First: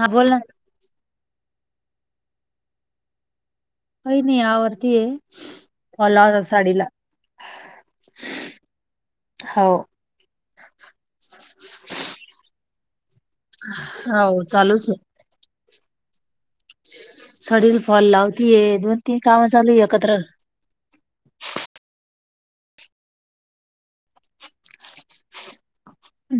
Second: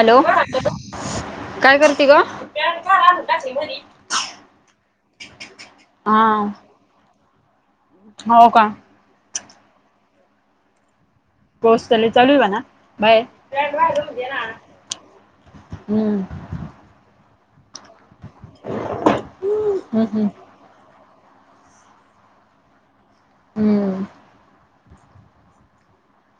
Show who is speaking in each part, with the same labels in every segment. Speaker 1: हा बोल ना
Speaker 2: काय करते गं?
Speaker 1: काही नाही आवरती आहे फॉल
Speaker 2: हा
Speaker 1: लावला साडीला.
Speaker 2: हो का!
Speaker 1: हो. [inaudible]
Speaker 2: पाऊस तर लई चालू आहे ना बाहेर?
Speaker 1: हाव चालूच आहे.
Speaker 2: हम्म.
Speaker 1: साडीला फॉल लावतीये दोन तीन काम चालू आहे
Speaker 2: हम्म
Speaker 1: एकत्र.
Speaker 2: हम्म हम्म.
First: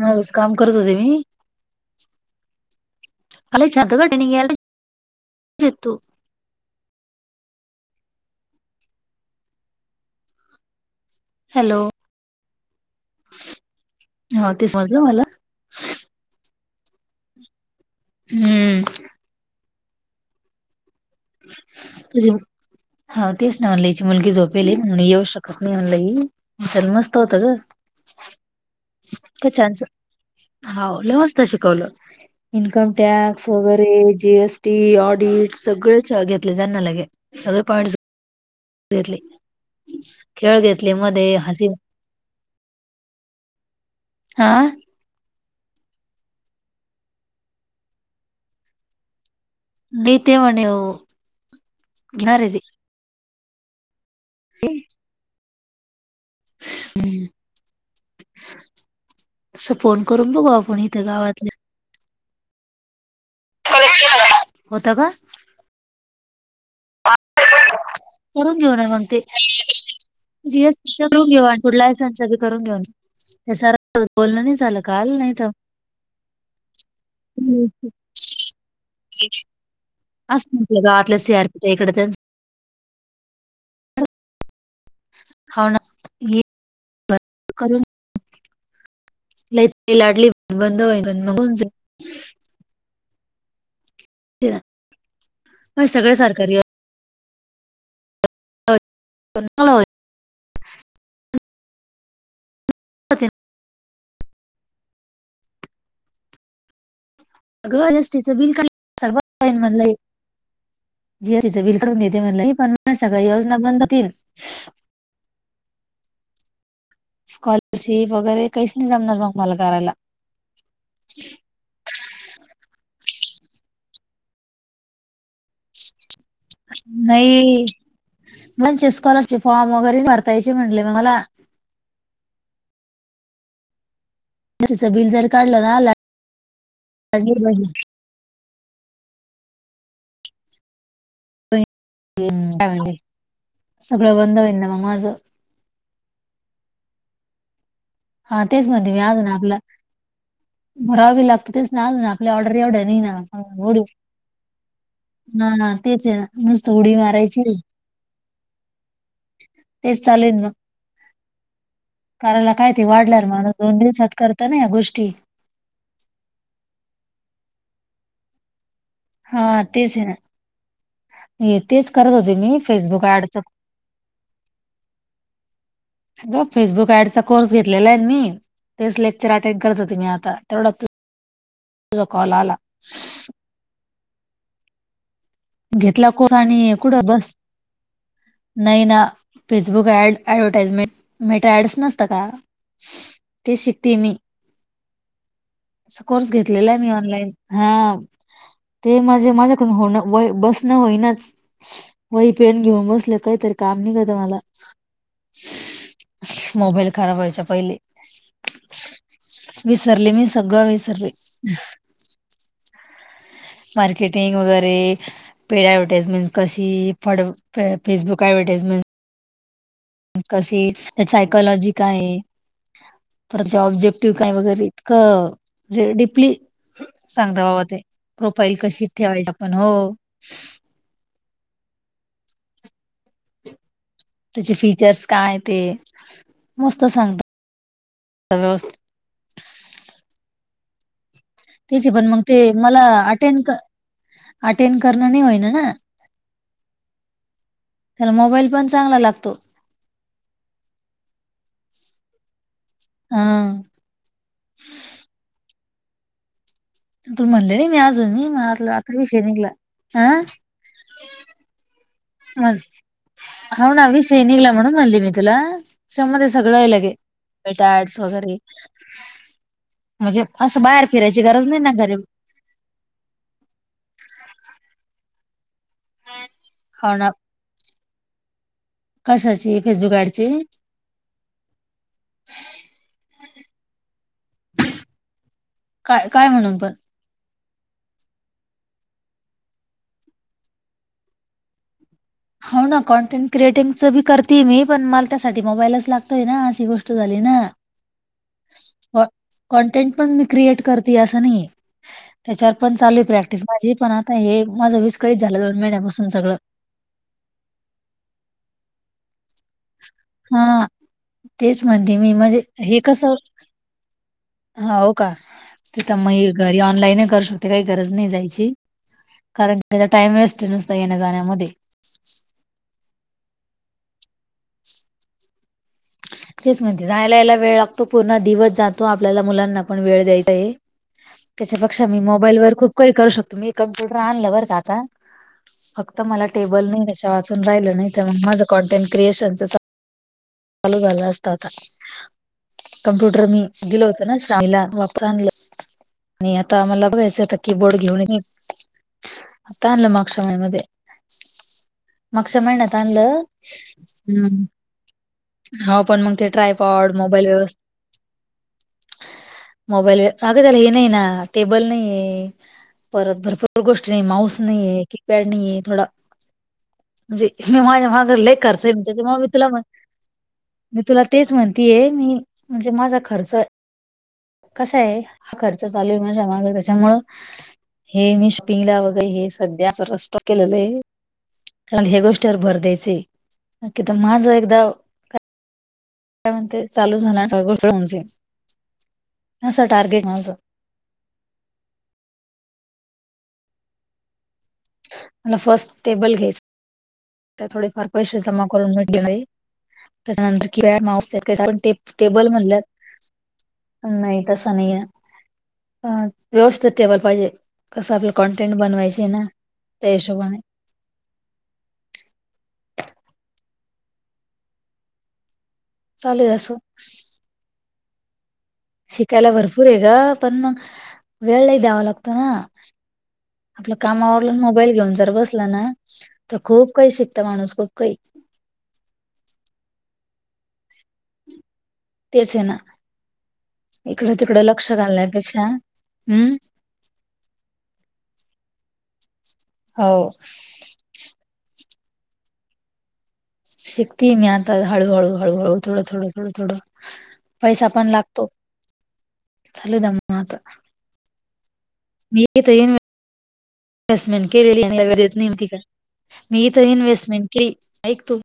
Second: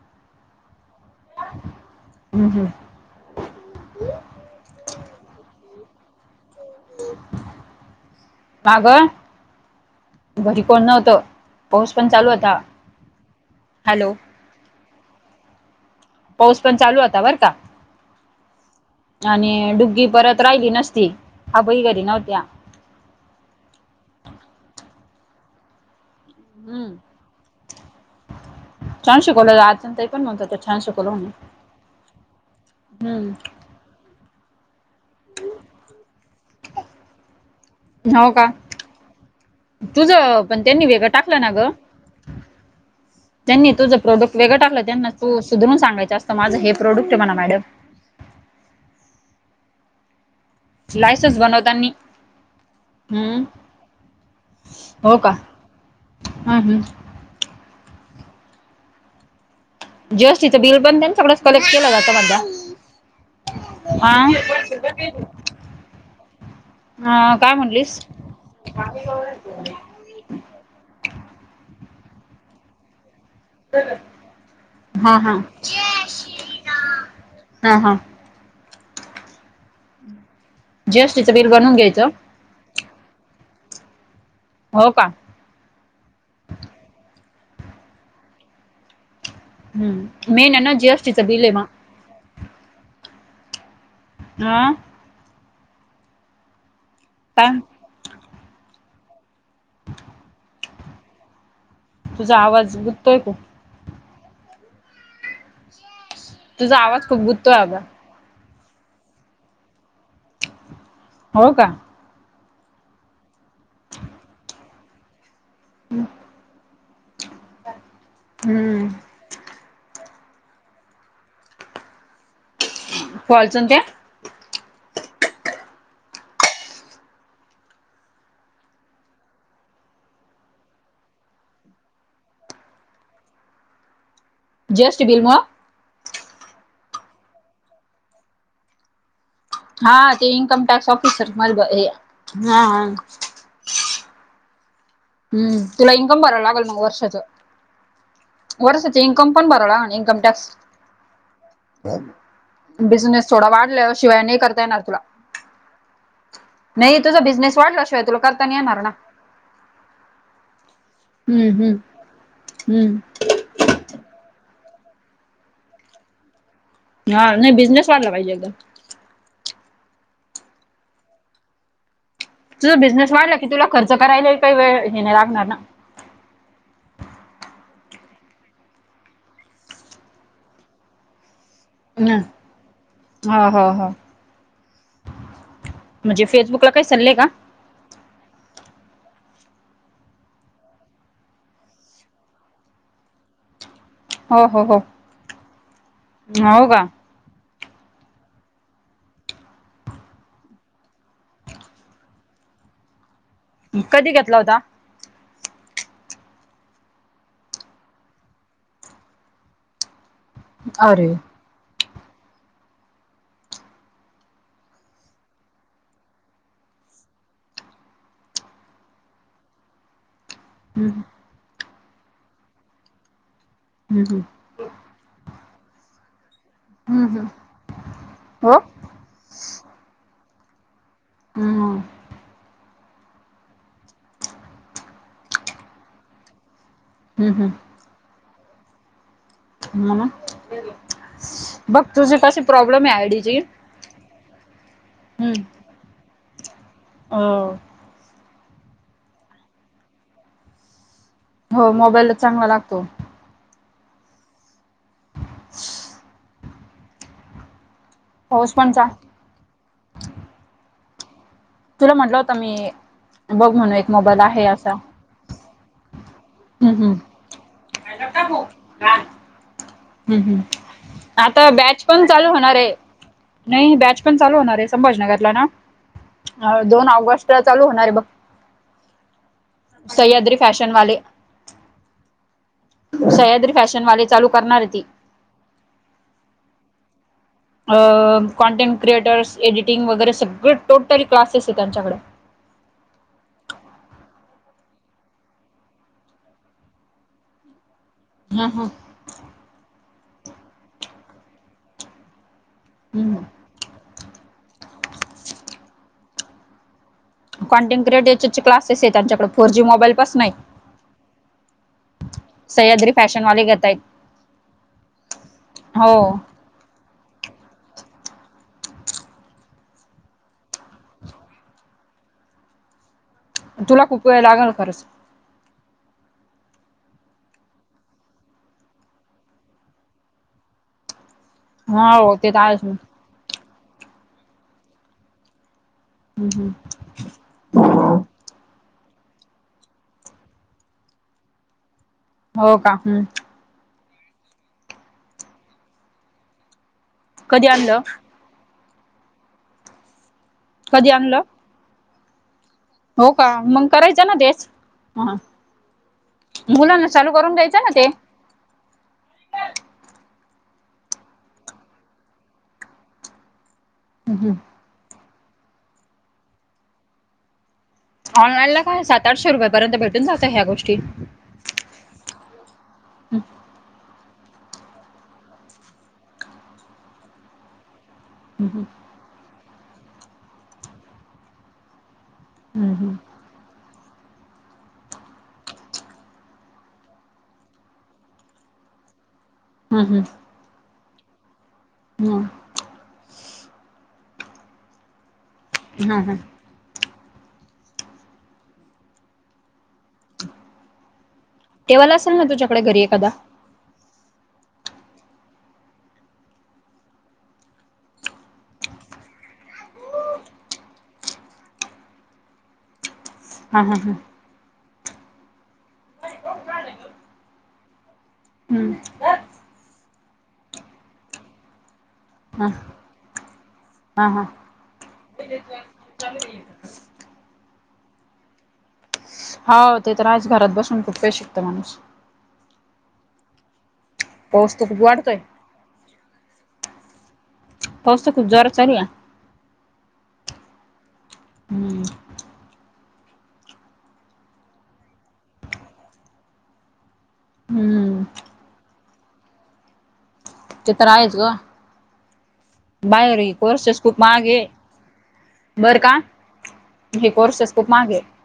Speaker 1: हाव काम करत होते मी.
Speaker 2: हम्म हम्म.
Speaker 1: [unintelligible]
Speaker 2: का गं? घरी कोण नव्हतं.
Speaker 1: हॅलो
Speaker 2: पाऊस पण चालू होता. हॅलो!
Speaker 1: हो ते समजलं मला.
Speaker 2: पाऊस पण चालू होता बरं का!
Speaker 1: हम्म.
Speaker 2: आणि डुग्गी परत राहिली नसती अभय घरी नव्हत्या
Speaker 1: हो तेच ना म्हणलं याची मुलगी झोपेली म्हणून येऊ शकत नाही म्हणलं ही नाहीतर
Speaker 2: हम्म
Speaker 1: मस्त होतं गं.
Speaker 2: छान
Speaker 1: काय
Speaker 2: शिकवलं
Speaker 1: छानस,
Speaker 2: आजण ते पण म्हणत होत छान
Speaker 1: हाव
Speaker 2: शिकवलं
Speaker 1: लय मस्त
Speaker 2: म्हणे
Speaker 1: शिकवलं. इन्कम टॅक्स
Speaker 2: हम्म
Speaker 1: वगैरे जी एस टी ऑडिट सगळे घेतले त्यांना लगे सगळे पा
Speaker 2: हाव का!
Speaker 1: घेतले,
Speaker 2: तुझं
Speaker 1: खेळ
Speaker 2: पण त्यांनी
Speaker 1: घेतले
Speaker 2: वेगळं
Speaker 1: मध्ये
Speaker 2: टाकलं ना ग
Speaker 1: हसी
Speaker 2: त्यांनी तुझं प्रोडक्ट
Speaker 1: हा
Speaker 2: वेगळं टाकलं, त्यांना तू सुधरून सांगायच असतं माझं हे प्रोडक्ट हे म्हणा मॅडम.
Speaker 1: देते म्हणे ओ!
Speaker 2: लायसन्स बनवतांनी हू!
Speaker 1: ते
Speaker 2: हो का आन.
Speaker 1: हं अस फोन करून बघू
Speaker 2: जीएसटीचं
Speaker 1: आपण
Speaker 2: बिल पण
Speaker 1: इथं गावातल्या. होता का
Speaker 2: [unintelligible] हा काय म्हटलीस
Speaker 1: पुढून घेऊनं ये म्हनते. जी एस टी चं करून घेऊ, आण फूड लायसन चं बी करून घेऊ. ह्यां सरा सोबत बोलण नही झालं काल
Speaker 2: हा
Speaker 1: नही
Speaker 2: हा
Speaker 1: त
Speaker 2: हा हा
Speaker 1: अस म्हटलं गावातल्या सी
Speaker 2: जीएसटीचं
Speaker 1: आर
Speaker 2: बिल
Speaker 1: पी च्यां
Speaker 2: बनवून
Speaker 1: इकड
Speaker 2: घ्यायचं
Speaker 1: त्यांच.
Speaker 2: हो का!
Speaker 1: हो ना! हे करून. लयीत लयी लाडली
Speaker 2: हम्म मेन
Speaker 1: बहिण
Speaker 2: आहे ना
Speaker 1: बंद होईन
Speaker 2: जीएसटीचं
Speaker 1: मंग
Speaker 2: बिल आहे
Speaker 1: होऊन
Speaker 2: मग
Speaker 1: जाईन. तिढ
Speaker 2: हा
Speaker 1: नाही सगळ सरकारी वर.
Speaker 2: टांग!
Speaker 1: [unintelligible]
Speaker 2: तुझा आवाज गुततोय खुप. तुझा आवाज खूप गुत
Speaker 1: [unintelligible] जी एस टी चं बिल
Speaker 2: हो का
Speaker 1: काडून देते म्हणलेय, पण माझ्या सगळ्या योजना बंद होतील.
Speaker 2: हू!
Speaker 1: स्कॉलरशिप, वगैरे काहीच
Speaker 2: हम्म
Speaker 1: नाही जमणार मग मला करायला.
Speaker 2: कॉलच न त्या! [inaudible]
Speaker 1: नही यांचे स्कॉलरचे फॉर्म वगैरे नही भरतायायचे म्हणले म मला. कश्याच
Speaker 2: जीएसटी
Speaker 1: बिल जर
Speaker 2: मुळं
Speaker 1: काढलं [unintelligible]
Speaker 2: हा ते ईन्कम टॅक्स ऑफिसर माझे बं
Speaker 1: बहीण
Speaker 2: हे! हा
Speaker 1: काय
Speaker 2: हा
Speaker 1: म्हने सगळं बंद होईन ना मग माझं.
Speaker 2: हू तुला इन्कम भराव लागल मग वर्षाचं.
Speaker 1: हा तेच म्हणते मी
Speaker 2: वर्षाचे
Speaker 1: अजून
Speaker 2: इन्कम पण
Speaker 1: आपला
Speaker 2: भराव लागण इन्कम टॅक्स.
Speaker 1: भरावं बी लागतं तेच ना अजून आपल्या ऑर्डर एवढ्या नाही ना
Speaker 2: बिझनेस थोडा
Speaker 1: उडी
Speaker 2: वाढला शिवाय नही करता येणार तुला.
Speaker 1: ना तेच आहे ना नुसतं उडी
Speaker 2: नही तुझा
Speaker 1: मारायची
Speaker 2: बिझनेस वाढला शिवाय तुला करता नही येणार ना!
Speaker 1: तेच चालूय न मं!
Speaker 2: हू हू!
Speaker 1: काय ते वाढल्यार माणूस दोन दिवसात करत ना या गोष्टी.
Speaker 2: हा नाही बिझनेस वाढला पाहिजे एकदा.
Speaker 1: हं तेच हे ना! हे तेच करत होते मी
Speaker 2: तुझा
Speaker 1: फेसबुक
Speaker 2: बिझनेस वाढला
Speaker 1: ऍडच.
Speaker 2: की तुला खर्च करायला काही वेळ हे नाही लागणार ना
Speaker 1: अग फेसबुक ऍडचा कोर्स घेतलेला आहे न मी, तेच लेक्चर अटेंड करत होते मी आता तेवढ्यातं तू झा
Speaker 2: हम
Speaker 1: कॉल आला!
Speaker 2: हा हा हा...
Speaker 1: घेतला कोण आणि कुठं बस नाही ना फेसबुक ऍड ऍडव्हटाइजमेंट मेट ऍड्स नसत का?
Speaker 2: [unintelligible]
Speaker 1: ते शिकतिये मी,
Speaker 2: हो हो हो
Speaker 1: कोर्स
Speaker 2: हो
Speaker 1: घेतलेला आहे
Speaker 2: का
Speaker 1: मी ऑनलाईन. हा ते म्हजे माझ्याकडून होणं व्हय बसणं होईनाच, वही पेन घेऊन बसले काहीतरी काम
Speaker 2: कधी
Speaker 1: निघत
Speaker 2: घेतला
Speaker 1: मला
Speaker 2: होता
Speaker 1: मोबाईल खराब व्हायच्या पहिले विसरले मी सगळं सगळं विसरवले
Speaker 2: अरे
Speaker 1: मार्केटिंग वगैरे पेड अऍडव्हटाजमेंट कशी फेसबुक अऍडव्हटाइजमेंट म्हणजे कशी
Speaker 2: हम्म
Speaker 1: त्या सायकॉलॉजी काय आहे परत
Speaker 2: हम्म
Speaker 1: ऑब्जेक्टिव्ह
Speaker 2: हम्म
Speaker 1: काय वगैरे [unintelligible]
Speaker 2: हम्म हम्म
Speaker 1: सांगता बाबा ते
Speaker 2: हो
Speaker 1: प्रोफाईल कशी ठेवायची आपण हो.
Speaker 2: हा हा..
Speaker 1: त्याचे फीचर्स काय ते मस्त
Speaker 2: हम्म
Speaker 1: सांगतात व्यवस्थित
Speaker 2: [unintelligible] बघ
Speaker 1: तेचे पण
Speaker 2: तुझी
Speaker 1: मग ते
Speaker 2: कशी
Speaker 1: मला
Speaker 2: प्रॉब्लेम आहे आयडीची
Speaker 1: अटेंड अटेंड करणं नाही होईना ना-
Speaker 2: हो.....
Speaker 1: त्याला मोबाईल पण चांगला लागतो-
Speaker 2: हो मोबाईल चांगला लागतो-
Speaker 1: हा.... तुम्ही म्हणले मी अजून मी
Speaker 2: पाऊस
Speaker 1: मारल
Speaker 2: पण चां
Speaker 1: आता विषय निघला हं-
Speaker 2: तुला म्हटलं होतं मी- बघ
Speaker 1: हो
Speaker 2: म्हणू
Speaker 1: ना
Speaker 2: एक मोबाईल
Speaker 1: विषय
Speaker 2: आहे
Speaker 1: निघला
Speaker 2: असा
Speaker 1: म्हणून म्हणली मी तुला समोर मध्ये सगळं
Speaker 2: हम्म
Speaker 1: याल गे-
Speaker 2: हम्म
Speaker 1: ते कॅट्स वगैरे-
Speaker 2: हम्
Speaker 1: म्हणजे
Speaker 2: हम्
Speaker 1: असं बाहेर फिरायची गरज
Speaker 2: आता
Speaker 1: नाही ना
Speaker 2: बॅच
Speaker 1: घरी
Speaker 2: पण चालू होणार आहे-. नाही बॅच पण चालू होणार आहे संभाजीनगरला ना दोन
Speaker 1: हो ना
Speaker 2: ऑगस्ट चालू होणार आहे बघ-
Speaker 1: कशाची? फेसबुक ऍडची
Speaker 2: सह्याद्री फॅशन वाले- सह्याद्री फॅशन वाले चालू करणारे ती-
Speaker 1: काय, काय म्हणुन पण-
Speaker 2: [unintelligible] अ कॉन्टेंट क्रिएटर्स, एडिटिंग वगैरे सगळे टोटल क्लासेस आहेत त्यांच्याकडे-
Speaker 1: हो ना कॉंटेंट क्रिएटिगं बी करती मी पण मला त्यासाठी मोबाईलच लागतोय ना अशी गोष्ट झाली ना-
Speaker 2: हा हा....
Speaker 1: हो कॉंटेंट पण मी क्रिएट करते असं नाही ये त्याच्यावर पण चालू आहे
Speaker 2: हम्म
Speaker 1: प्रॅक्टिस माझी पण आता हे माझं विस्कळीत झालं दोन महिन्यापासून सगळं-
Speaker 2: कॉन्टेटं क्रिएटिव्ह चे क्लासेस आहे त्यांच्याकडं फोर जी मोबाईल पसंन आहे-
Speaker 1: हा तेच म्हणते मी म्हणजे हे
Speaker 2: सह्याद्री
Speaker 1: कसं
Speaker 2: फॅशनवाले घेतायत
Speaker 1: होव का? ते
Speaker 2: हो
Speaker 1: म घरी ऑनलाईनही करू शकते गरज नाही जायची- कारण त्याचा टाइम वेस्ट नुस्ता येण्या जाण्यामध्ये
Speaker 2: पण तुला खूप वेळ लागणार ये खरंच-
Speaker 1: तेच म्हणती जायला यायला वेळ लागतो पूर्ण दिवस जातो आपल्याला मुलांना पण वेळ द्यायचा आहे-
Speaker 2: [unintelligible]
Speaker 1: त्याच्यापेक्षा मी
Speaker 2: हो ते तर
Speaker 1: मोबाईल वर
Speaker 2: आहेच
Speaker 1: खूप काही करू शकतो मीच कंम्प्युटर आणलाय बर का आता फक्त- फक्त मला
Speaker 2: मग
Speaker 1: टेबल नाही वाचून राहिलं नाही माझं कॉंटेंट क्रिएशनच चालु- चालू झालं असत आता
Speaker 2: हो का हम्
Speaker 1: कम्प्युटर नी- दिलं होत ना श्रामीला वापराला आणलं आणि आता आम्हाला- फक्त आता त्याच
Speaker 2: कधी
Speaker 1: की-बोर्ड
Speaker 2: आणलं
Speaker 1: घेउन मी आत्ता आणलं मागच्या महिन्या मध्ये-
Speaker 2: कधी आणलं?
Speaker 1: मागच्या महिन्यात
Speaker 2: हो
Speaker 1: आणलं
Speaker 2: का मग करायचं ना
Speaker 1: हम्म-
Speaker 2: तेच हा
Speaker 1: हो पण मग ते ट्राय
Speaker 2: मुलांना
Speaker 1: परवड
Speaker 2: चालू
Speaker 1: मोबाईल
Speaker 2: करून द्यायचं
Speaker 1: व्यवस्थित
Speaker 2: [unintelligible]
Speaker 1: मोबाईल वर अगं त्याला हे नाही ना टेबल नाही परत भरपूर- भरपूर गोष्टी नाही, माऊस नाही आहेे, कीपॅड नाही थोडा म्हणजे ना माझा- मागुन लै खर्च त्याच मग मी तुला म-
Speaker 2: जात ह्या गोष्टी-
Speaker 1: मी तुला तेच म्हणतीये मी म्हणजे माझा खर्च- कसा आहे हा खर्च चालू आहे माझ्या मागं त्याच्यामुळं- हे मी शॉपिंग वगैर हे सध्या रस्ट केलेला आहे- चांगल्या गोष्टीवर भर द्यायचे नक्की तर माझं एकदा- काय म्हणते चालू झाणार म्हणजे असं टार्गेट माझं.
Speaker 2: हम्.
Speaker 1: मला फर्स्ट टेबल घ्यायच‌. तर थोडेफार पैसे जमा करून भेटले त्याच्यानंतर किपॅड माउस मागवतो. त्ये टेब
Speaker 2: असेल ना
Speaker 1: टेबल म्हणल्य
Speaker 2: तुझ्याकडे घरी एखादा
Speaker 1: नाही तस नाही आहे. ह व्यवस्थित टेबल पाहिजे कसं आपलं कंटुइनी बनवायचे ना. त्या हिशाबाने.
Speaker 2: हा हा.
Speaker 1: चालेल असं. शिकायला भरपूर आहे ग पण मग वेळ लै द्यावा लागतो ना.
Speaker 2: ह हा
Speaker 1: आपल्या काम
Speaker 2: हा
Speaker 1: आवरून मोबाईल घेऊन जर बसला ना तर खूप काही शिकतो माणूस खूप- काहि.
Speaker 2: हो ते तर आज घरात बसून खूप काही शिकतो माणूस.
Speaker 1: तेच आहे ना इकडं तिकडं
Speaker 2: पाऊस तर
Speaker 1: लक्ष
Speaker 2: खूप वाढतोय
Speaker 1: घालल्यापेक्षा हम्म
Speaker 2: पाऊस काय खुप जोराचा आला.
Speaker 1: हो.
Speaker 2: हम्म.
Speaker 1: शिकते मी आता हळूहळू हळूहळू थोडं थोडं थोडं थोडं. पैसा पण
Speaker 2: हम्म
Speaker 1: लागतो चालु द्या मग आता.
Speaker 2: ते तर आहेच ग.
Speaker 1: [unintelligible]
Speaker 2: बाहेर आहे.
Speaker 1: इन्व्हेस्टमेंट केलेलीच नाहि,
Speaker 2: बर का
Speaker 1: मी इथ
Speaker 2: हे
Speaker 1: इन्व्हेस्टमेंट के
Speaker 2: कोर्सेस खूप
Speaker 1: लेली
Speaker 2: महागे
Speaker 1: ऐकत.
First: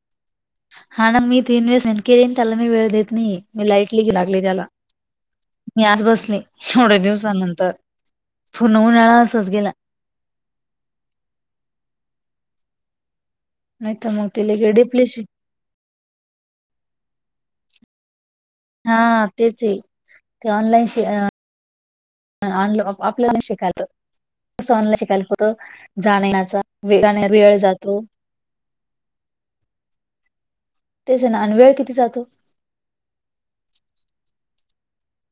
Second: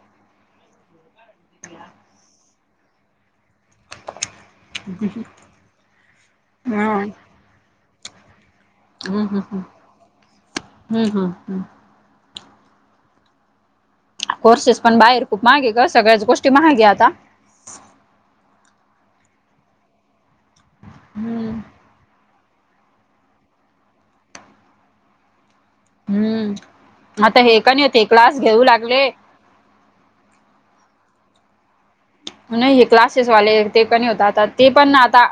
Speaker 1: हा ना मी तीन वेळेस [unintelligible] केली आणि त्याला मी वेळ देत नाही मी लाईफ कीड लागली त्याला मी आज बसले एवढ्या
Speaker 2: हम्म
Speaker 1: दिवसानंतर. पूर्ण
Speaker 2: हम्
Speaker 1: उन्हाळा
Speaker 2: हम्म
Speaker 1: असाच
Speaker 2: हम्
Speaker 1: गेला
Speaker 2: हम्म हम्म हम्म.
Speaker 1: नायतर नाही. ते लगे
Speaker 2: कोर्सेस पण
Speaker 1: डिप्लेशन
Speaker 2: बाहेर खूप महागे यग सगळ्याच गोष्टी महागेय आता
Speaker 1: हा तेच हे ऑनलाईन शिका
Speaker 2: हम्म
Speaker 1: ऑन ऑफलाइनच शिकायचं अस ऑनलाईन शिकायला कुठं जाण्या येण्याचा
Speaker 2: हम्म
Speaker 1: आणि
Speaker 2: आता
Speaker 1: वेळ
Speaker 2: हे का नाही
Speaker 1: जातो.
Speaker 2: होते क्लास घेऊ लागले.
Speaker 1: तेच ना आणि वेळ किती जातो.
Speaker 2: नाही हे क्लासेसवाले ते पणी आता ते पण ना आता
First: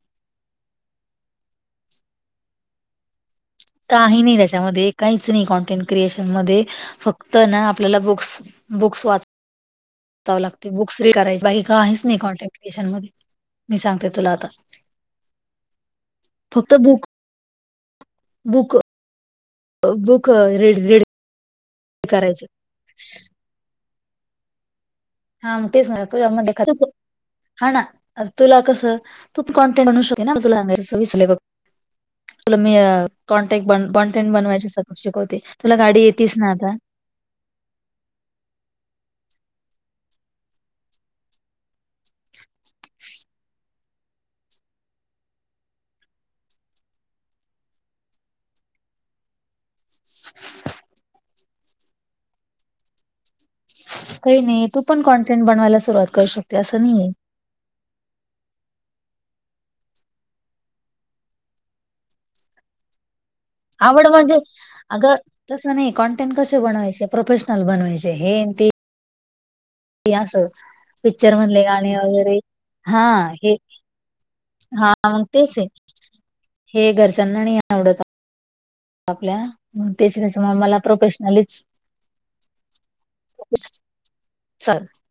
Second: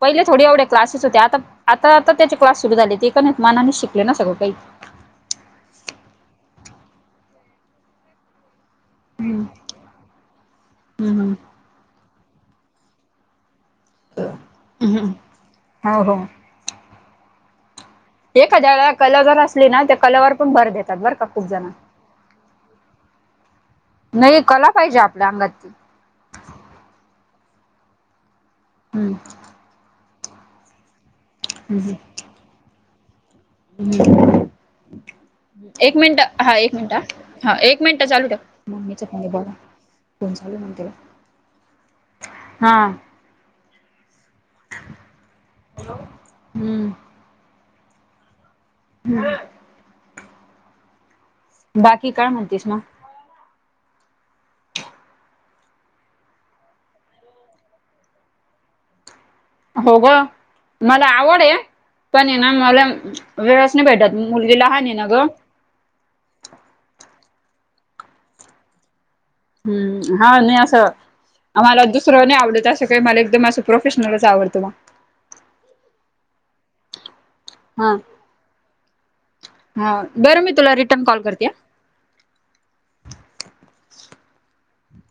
Speaker 2: पहिले थोडे एवढ्या क्लासेस होते आता आता आता त्याचे क्लास सुरू झाले ते का मनाने शिकले ना सगळं
Speaker 1: नाही
Speaker 2: काही.
Speaker 1: त्याच्यामध्ये काहीच नाही कॉनटेंट क्रिएशन मध्ये फक्त ना आपल्याला बुक्स बुक्स वाचावं लागते बुक्स रीड
Speaker 2: हम्म
Speaker 1: करायची बाकी काहीच नाही कॉन्टॅक्एशन मध्ये. मी सांगते तुला आता
Speaker 2: हम्म हो हो
Speaker 1: फक्त बुक बुक
Speaker 2: एखाद्याला कला जर असली ना त्या कलावर पण भर देतात बरं का खूप जण
Speaker 1: करायचं.
Speaker 2: नाही कला पाहिजे आपल्यात
Speaker 1: हा मग तेच ना तुझ्यामध्ये एखादा हा ना तुला कसं
Speaker 2: हम्म
Speaker 1: कॉन्टेन्ट म्हणू शकते ना, तुला सांगायचच विसरले बघ
Speaker 2: हम्म
Speaker 1: तुला मी कॉन्टेन्ट कॉन्टेन्ट बनवायची शिकवते तुला
Speaker 2: एक
Speaker 1: गाडी
Speaker 2: मिनिट
Speaker 1: येेतच ना आता?
Speaker 2: हा हा एक मिनिट चालू ठेव मम्मीचा कॉल आलाय. हां हम्म हम् बाकी काय म्हणतीस मग?
Speaker 1: काही नाही तू पण कॉन्टेंट बनवायला सुरुवात करू शकते असं नाहीय.
Speaker 2: हो ग मला आवड आहे पण ये ना मला वेळचं नाही
Speaker 1: आवड
Speaker 2: भेटत
Speaker 1: म्हणजे
Speaker 2: मुलगी लहान आहे ना
Speaker 1: अगं
Speaker 2: गं.
Speaker 1: तसं नाही कॉन्टेंट कसे बनवायचे प्रोफेशनल बनवायचे हे आणि ते की
Speaker 2: हम्म हा नाही
Speaker 1: असच
Speaker 2: असं
Speaker 1: पिक्चर मधले
Speaker 2: मला
Speaker 1: गाणे
Speaker 2: दुसरं
Speaker 1: वगैरे
Speaker 2: नाही आवडत असं काही
Speaker 1: हा
Speaker 2: मला एकदम
Speaker 1: हे
Speaker 2: असं प्रोफेशनलच आवडतं
Speaker 1: मग तेच आहे हे घरच्यांना नाही
Speaker 2: हा
Speaker 1: आवडत आपल्या म्हणून
Speaker 2: हा
Speaker 1: तेच तेच
Speaker 2: बरं मी तुला
Speaker 1: मला
Speaker 2: रिटर्न कॉल करते हा
Speaker 1: प्रोफेशनलीच चलतय